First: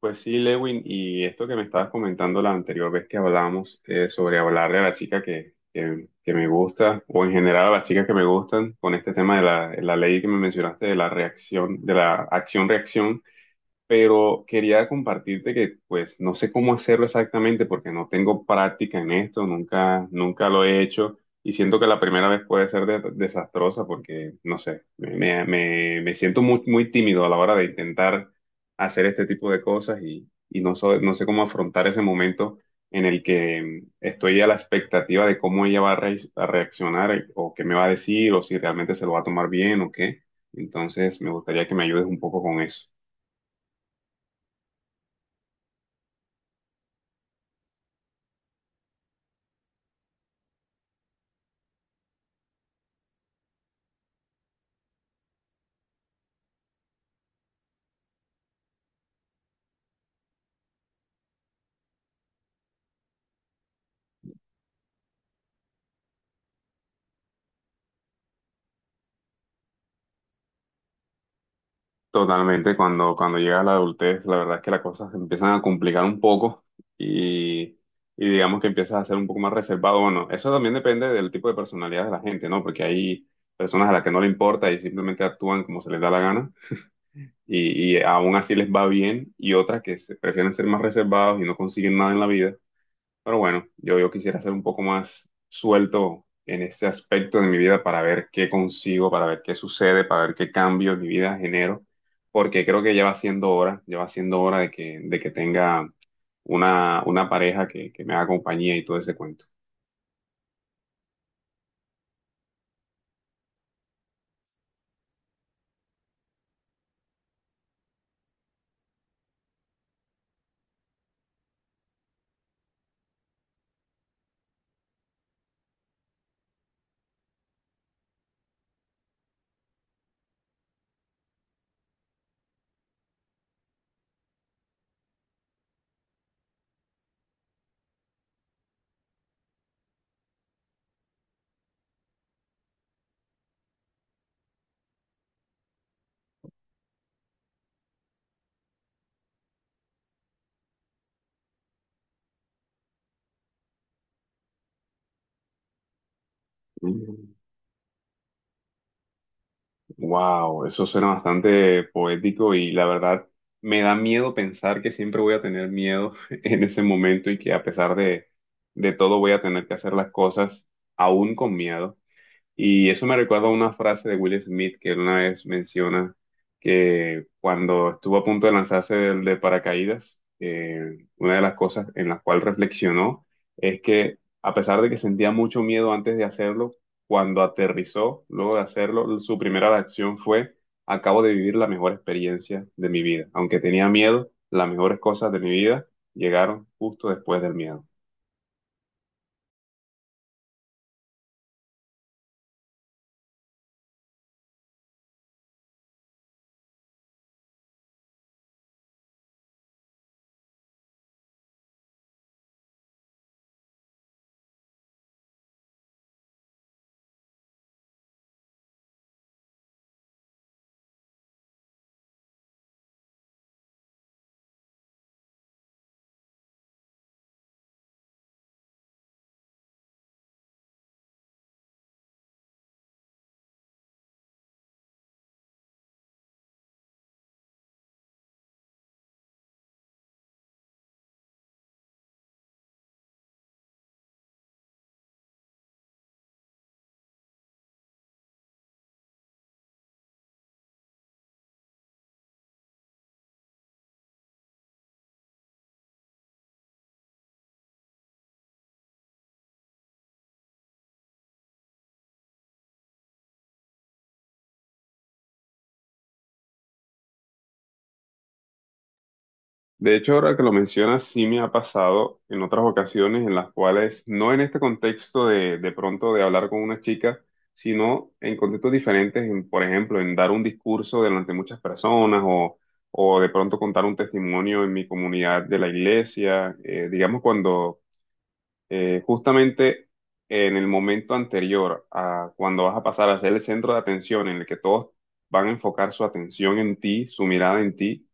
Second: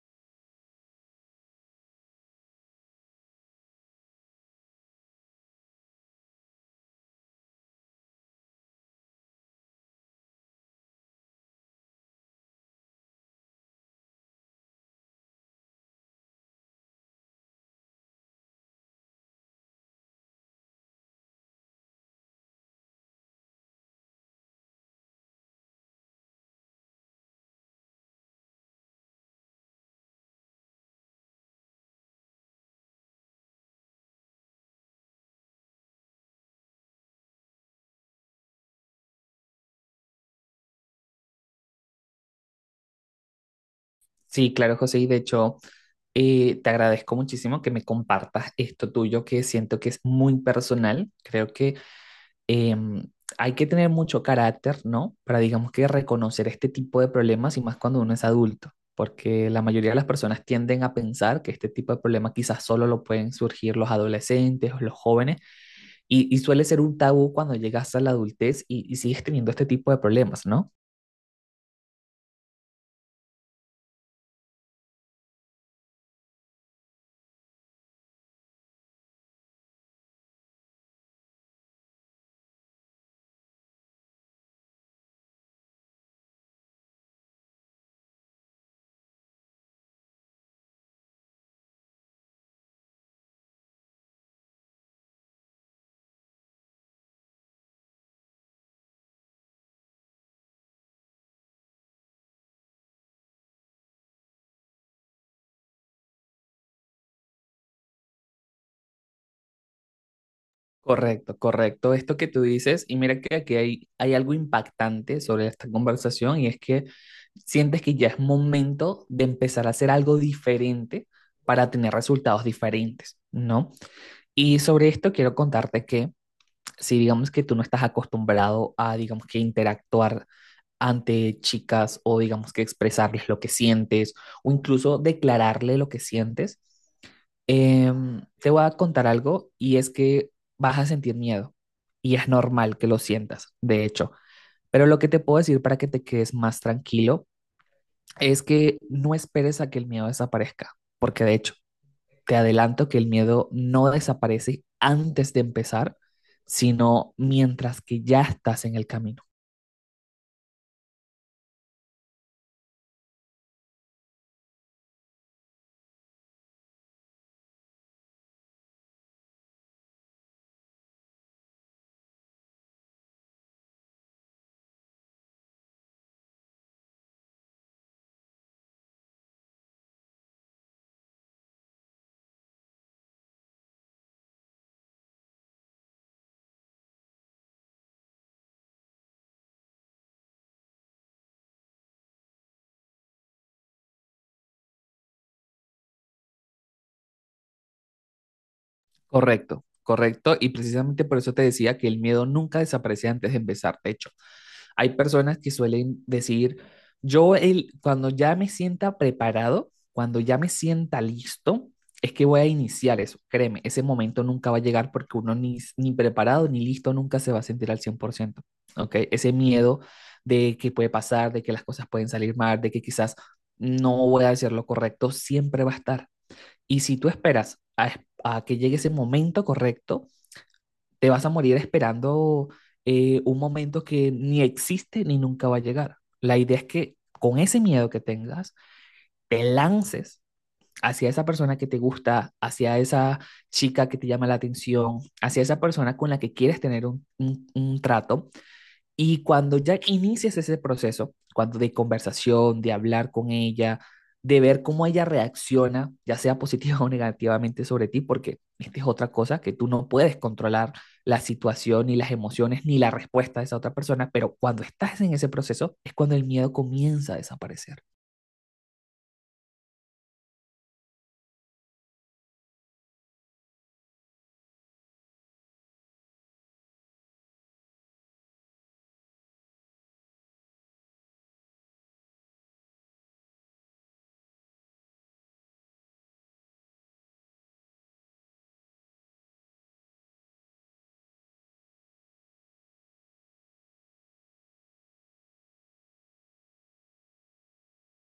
Pues sí, Lewin, y esto que me estabas comentando la anterior vez que hablamos sobre hablarle a la chica que me gusta, o en general a las chicas que me gustan, con este tema de la ley que me mencionaste de la reacción, de la acción-reacción, pero quería compartirte que pues no sé cómo hacerlo exactamente porque no tengo práctica en esto, nunca lo he hecho y siento que la primera vez puede ser desastrosa porque no sé, me siento muy tímido a la hora de intentar hacer este tipo de cosas y no, no sé cómo afrontar ese momento en el que estoy a la expectativa de cómo ella va a reaccionar o qué me va a decir o si realmente se lo va a tomar bien o qué. Entonces me gustaría que me ayudes un poco con eso. Sí, claro, José, y de hecho, te agradezco muchísimo que me compartas esto tuyo, que siento que es muy personal. Creo que em, hay que tener mucho carácter, ¿no? Para, digamos que, reconocer este tipo de problemas y más cuando uno es adulto, porque la mayoría de las personas tienden a pensar que este tipo de problemas quizás solo lo pueden surgir los adolescentes o los jóvenes, y suele ser un tabú cuando llegas a la adultez y sigues teniendo este tipo de problemas, ¿no? Totalmente, cuando llega la adultez, la verdad es que las cosas se empiezan a complicar un poco y, y digamos que empiezas a ser un poco más reservado. Bueno, eso también depende del tipo de personalidad de la gente, ¿no? Porque hay personas a las que no le importa y simplemente actúan como se les da la gana y aún así les va bien y otras que se prefieren ser más reservados y no consiguen nada en la vida, pero bueno, yo quisiera ser un poco más suelto en este aspecto de mi vida para ver qué consigo, para ver qué sucede, para ver qué cambio en mi vida genero, porque creo que ya va siendo hora, ya va siendo hora de de que tenga una pareja que me haga compañía y todo ese cuento. Correcto, correcto. Esto que tú dices, y mira que aquí hay algo impactante sobre esta conversación, y es que sientes que ya es momento de empezar a hacer algo diferente para tener resultados diferentes, ¿no? Y sobre esto quiero contarte que, si digamos que tú no estás acostumbrado a, digamos que interactuar ante chicas, o digamos que expresarles lo que sientes o incluso declararle lo que sientes, te voy a contar algo, y es que vas a sentir miedo, y es normal que lo sientas, de hecho. Pero lo que te puedo decir para que te quedes más tranquilo es que no esperes a que el miedo desaparezca, porque de hecho te adelanto que el miedo no desaparece antes de empezar, sino mientras que ya estás en el camino. Wow, eso suena bastante poético y la verdad me da miedo pensar que siempre voy a tener miedo en ese momento y que a pesar de todo voy a tener que hacer las cosas aún con miedo. Y eso me recuerda a una frase de Will Smith que él una vez menciona que cuando estuvo a punto de lanzarse paracaídas, una de las cosas en las cuales reflexionó es que a pesar de que sentía mucho miedo antes de hacerlo, cuando aterrizó, luego de hacerlo, su primera reacción fue, acabo de vivir la mejor experiencia de mi vida. Aunque tenía miedo, las mejores cosas de mi vida llegaron justo después del miedo. Correcto, correcto. Y precisamente por eso te decía que el miedo nunca desaparece antes de empezar. De hecho, hay personas que suelen decir, yo cuando ya me sienta preparado, cuando ya me sienta listo, es que voy a iniciar eso. Créeme, ese momento nunca va a llegar, porque uno ni preparado ni listo nunca se va a sentir al 100%. ¿Ok? Ese miedo de que puede pasar, de que las cosas pueden salir mal, de que quizás no voy a hacer lo correcto, siempre va a estar. Y si tú a que llegue ese momento correcto, te vas a morir esperando un momento que ni existe ni nunca va a llegar. La idea es que, con ese miedo que tengas, te lances hacia esa persona que te gusta, hacia esa chica que te llama la atención, hacia esa persona con la que quieres tener un trato, y cuando ya inicias ese proceso, cuando de conversación, de hablar con ella, de ver cómo ella reacciona, ya sea positiva o negativamente sobre ti, porque esta es otra cosa que tú no puedes controlar: la situación, ni las emociones, ni la respuesta de esa otra persona. Pero cuando estás en ese proceso es cuando el miedo comienza a desaparecer. De hecho, ahora que lo mencionas, sí me ha pasado en otras ocasiones en las cuales, no en este contexto de pronto de hablar con una chica, sino en contextos diferentes, en, por ejemplo, en dar un discurso delante de muchas personas o de pronto contar un testimonio en mi comunidad de la iglesia, digamos cuando justamente en el momento anterior a cuando vas a pasar a ser el centro de atención en el que todos van a enfocar su atención en ti, su mirada en ti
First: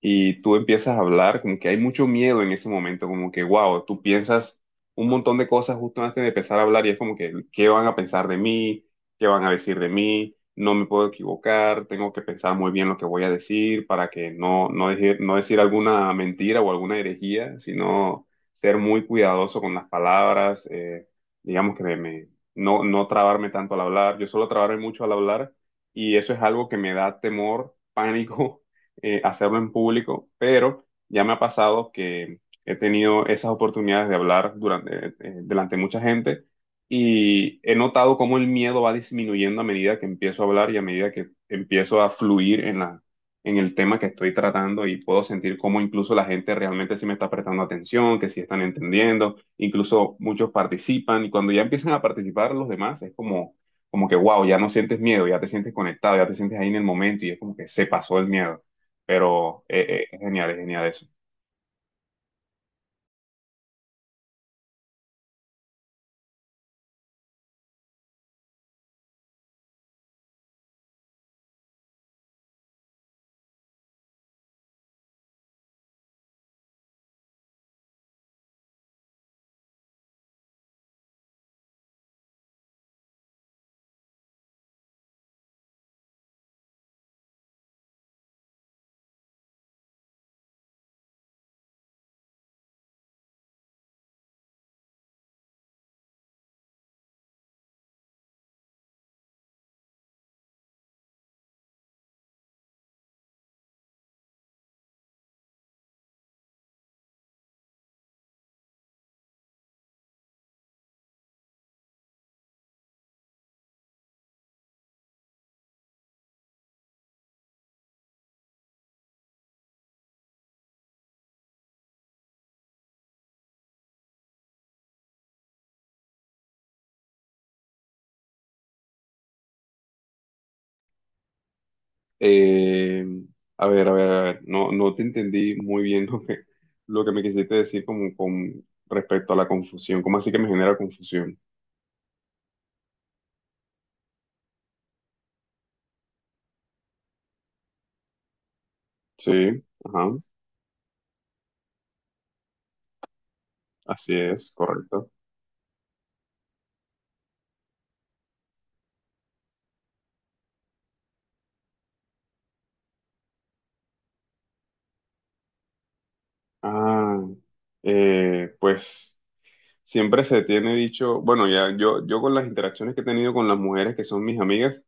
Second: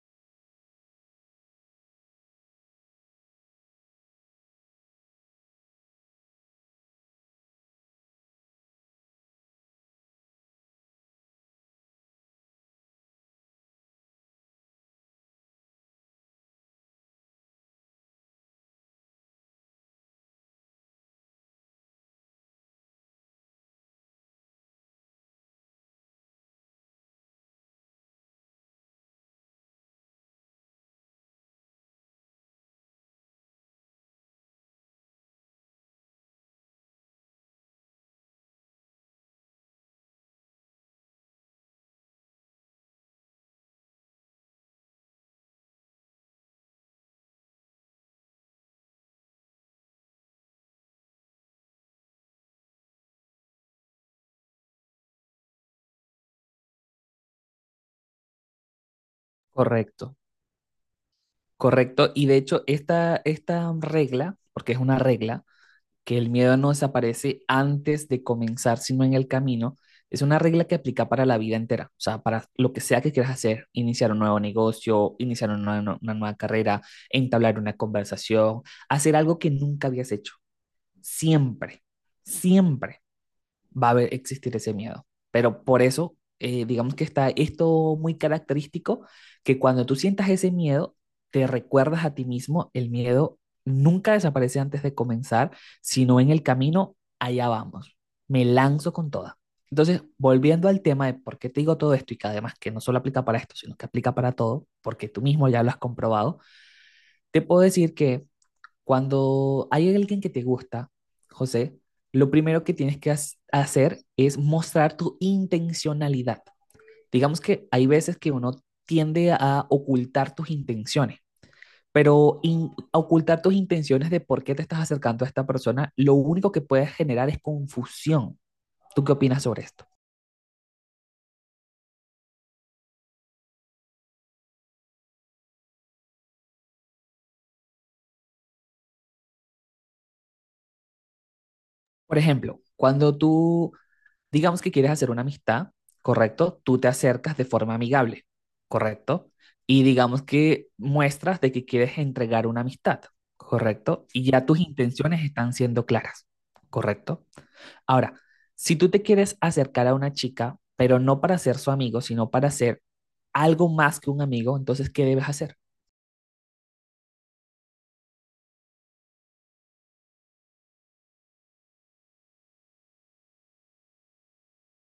y tú empiezas a hablar, como que hay mucho miedo en ese momento, como que, wow, tú piensas un montón de cosas justo antes de empezar a hablar y es como que, ¿qué van a pensar de mí? ¿Qué van a decir de mí? No me puedo equivocar, tengo que pensar muy bien lo que voy a decir para que no decir alguna mentira o alguna herejía, sino ser muy cuidadoso con las palabras, digamos que no, no trabarme tanto al hablar, yo suelo trabarme mucho al hablar y eso es algo que me da temor, pánico hacerlo en público, pero ya me ha pasado que he tenido esas oportunidades de hablar durante, delante de mucha gente y he notado cómo el miedo va disminuyendo a medida que empiezo a hablar y a medida que empiezo a fluir en en el tema que estoy tratando y puedo sentir cómo incluso la gente realmente sí me está prestando atención, que sí están entendiendo, incluso muchos participan y cuando ya empiezan a participar los demás es como, como que wow, ya no sientes miedo, ya te sientes conectado, ya te sientes ahí en el momento y es como que se pasó el miedo. Pero Correcto, es genial eso. correcto. Y de hecho, esta regla, porque es una regla, que el miedo no desaparece antes de comenzar, sino en el camino, es una regla que aplica para la vida entera, o sea, para lo que sea que quieras hacer: iniciar un nuevo negocio, iniciar una nueva carrera, entablar una conversación, hacer algo que nunca habías hecho, siempre, siempre existir ese miedo. Pero por eso, digamos que está esto muy característico, que cuando tú sientas ese miedo, te recuerdas a ti mismo: el miedo nunca desaparece antes de comenzar, sino en el camino, allá vamos, me lanzo con toda. Entonces, volviendo al tema de por qué te digo todo esto, y que además que no solo aplica para esto, sino que aplica para todo, porque tú mismo ya lo has comprobado, te puedo decir que cuando hay alguien que te gusta, José, lo primero que hacer es mostrar tu intencionalidad. Digamos que hay veces que uno tiende a ocultar tus intenciones, pero ocultar tus intenciones de por qué te estás acercando a esta persona, lo único que puede generar es confusión. ¿Tú qué opinas sobre esto? Eh, a ver, a ver, a ver, no, no te entendí muy bien lo lo que me quisiste decir como con respecto a la confusión. ¿Cómo así que me genera confusión? Por ejemplo, cuando tú, digamos que quieres hacer una amistad, ¿correcto? Tú te acercas de forma amigable, ¿correcto? Sí, Y ajá, digamos que muestras de que quieres entregar una amistad, ¿correcto? así Y ya es, tus correcto. intenciones están siendo claras, ¿correcto? Ahora, si tú te quieres acercar a una chica, pero no para ser su amigo, sino para ser algo más que un amigo, entonces, ¿qué debes hacer? Ah, pues siempre se tiene dicho, bueno, ya yo con las interacciones que he tenido con las mujeres que son mis amigas,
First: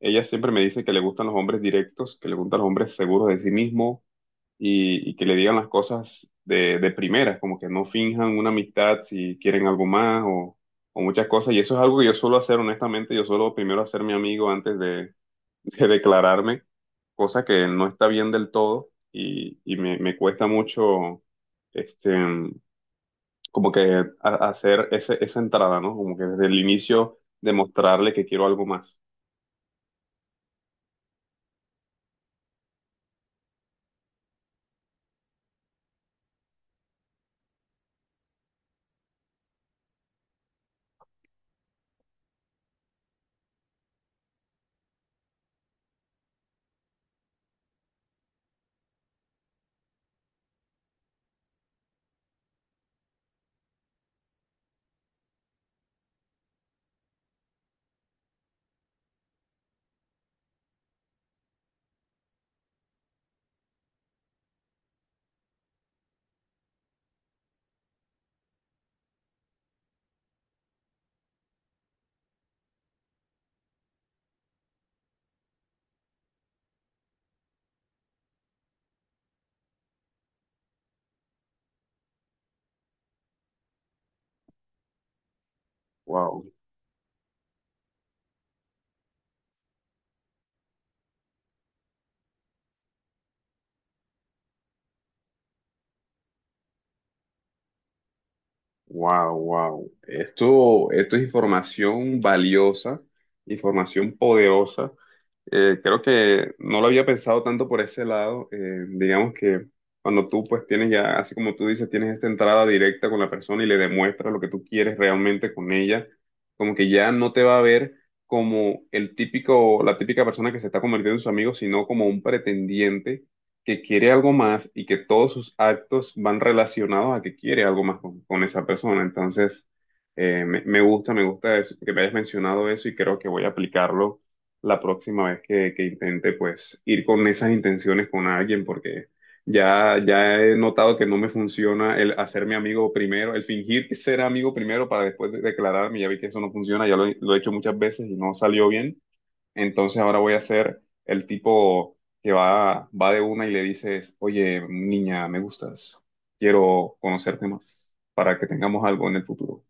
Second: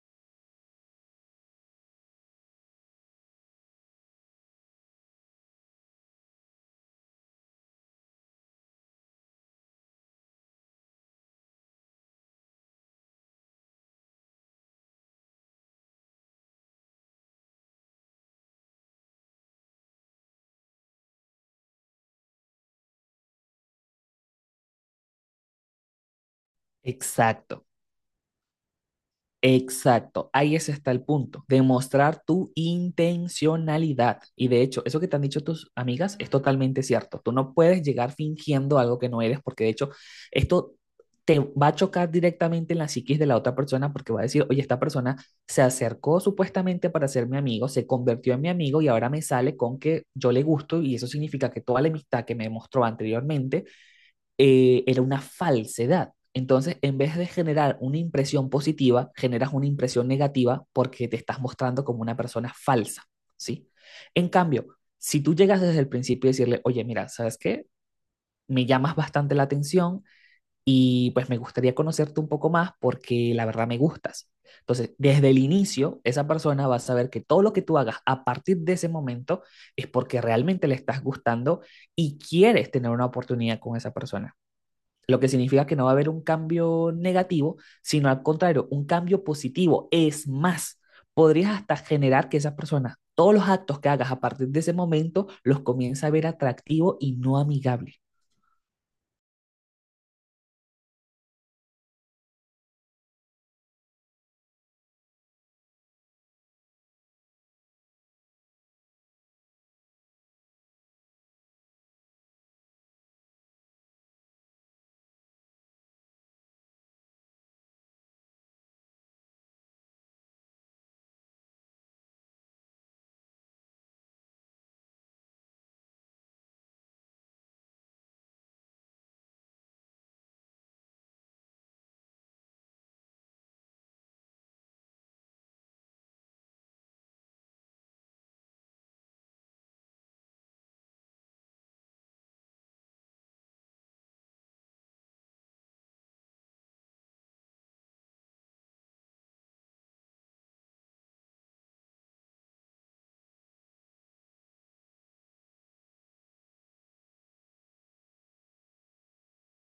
ellas siempre me dicen que le gustan los hombres directos, que le gustan los hombres seguros de sí mismos y que le digan las cosas de primeras, como que no finjan una amistad si quieren algo más o muchas cosas. Y eso es algo que yo suelo hacer, honestamente, yo suelo primero hacer mi amigo de declararme, cosa que no está bien del todo y, me cuesta mucho, este, como que hacer ese, esa entrada, ¿no? Como que desde el inicio Exacto. demostrarle que quiero algo más. Exacto, ahí ese está el punto: demostrar tu intencionalidad. Y de hecho, eso que te han dicho tus amigas es totalmente cierto. Tú no puedes llegar fingiendo algo que no eres, porque de hecho, esto te va a chocar directamente en la psiquis de la otra persona, porque va a decir, oye, esta persona se acercó supuestamente para ser mi amigo, se convirtió en mi amigo, y ahora me sale con que yo le gusto, y eso significa que toda la amistad que me mostró anteriormente era una falsedad. Entonces, en vez de generar una impresión positiva, generas una impresión negativa, porque te estás mostrando como una persona falsa, ¿sí? En cambio, si tú llegas desde el principio y decirle, oye, mira, ¿sabes qué? Me llamas bastante la atención y pues me gustaría conocerte un poco más, porque la verdad me gustas. Entonces, desde el inicio, esa persona va a saber que todo lo que tú hagas a partir de ese momento es porque realmente le estás gustando y quieres tener una oportunidad con esa persona. Lo que significa que no va a haber un Wow. cambio negativo, sino al contrario, un cambio positivo. Es más, podrías hasta generar que esas personas, todos los actos que hagas a partir de ese momento, los comience a ver atractivo y no amigable. Wow, wow. Esto es información valiosa, información poderosa. Creo que no lo había pensado tanto por ese lado. Digamos que cuando tú pues tienes ya, así como tú dices, tienes esta entrada directa con la persona y le demuestras lo que tú quieres realmente con ella, como que ya no te va a ver como el típico, la típica persona que se está convirtiendo en su amigo, sino como un pretendiente que quiere algo más y que todos sus actos van relacionados a que quiere algo más con esa persona. Entonces, me gusta eso, que me hayas mencionado eso y creo que voy a aplicarlo la próxima vez que intente, pues, ir con esas intenciones con alguien, porque ya he notado que no me funciona el hacerme amigo primero, el fingir que ser amigo primero para después declararme, ya vi que eso no funciona, ya lo he hecho muchas veces y no salió bien. Entonces ahora voy a ser el tipo que va de una y le dices, oye, niña, me gustas, quiero conocerte más para que tengamos algo en el futuro.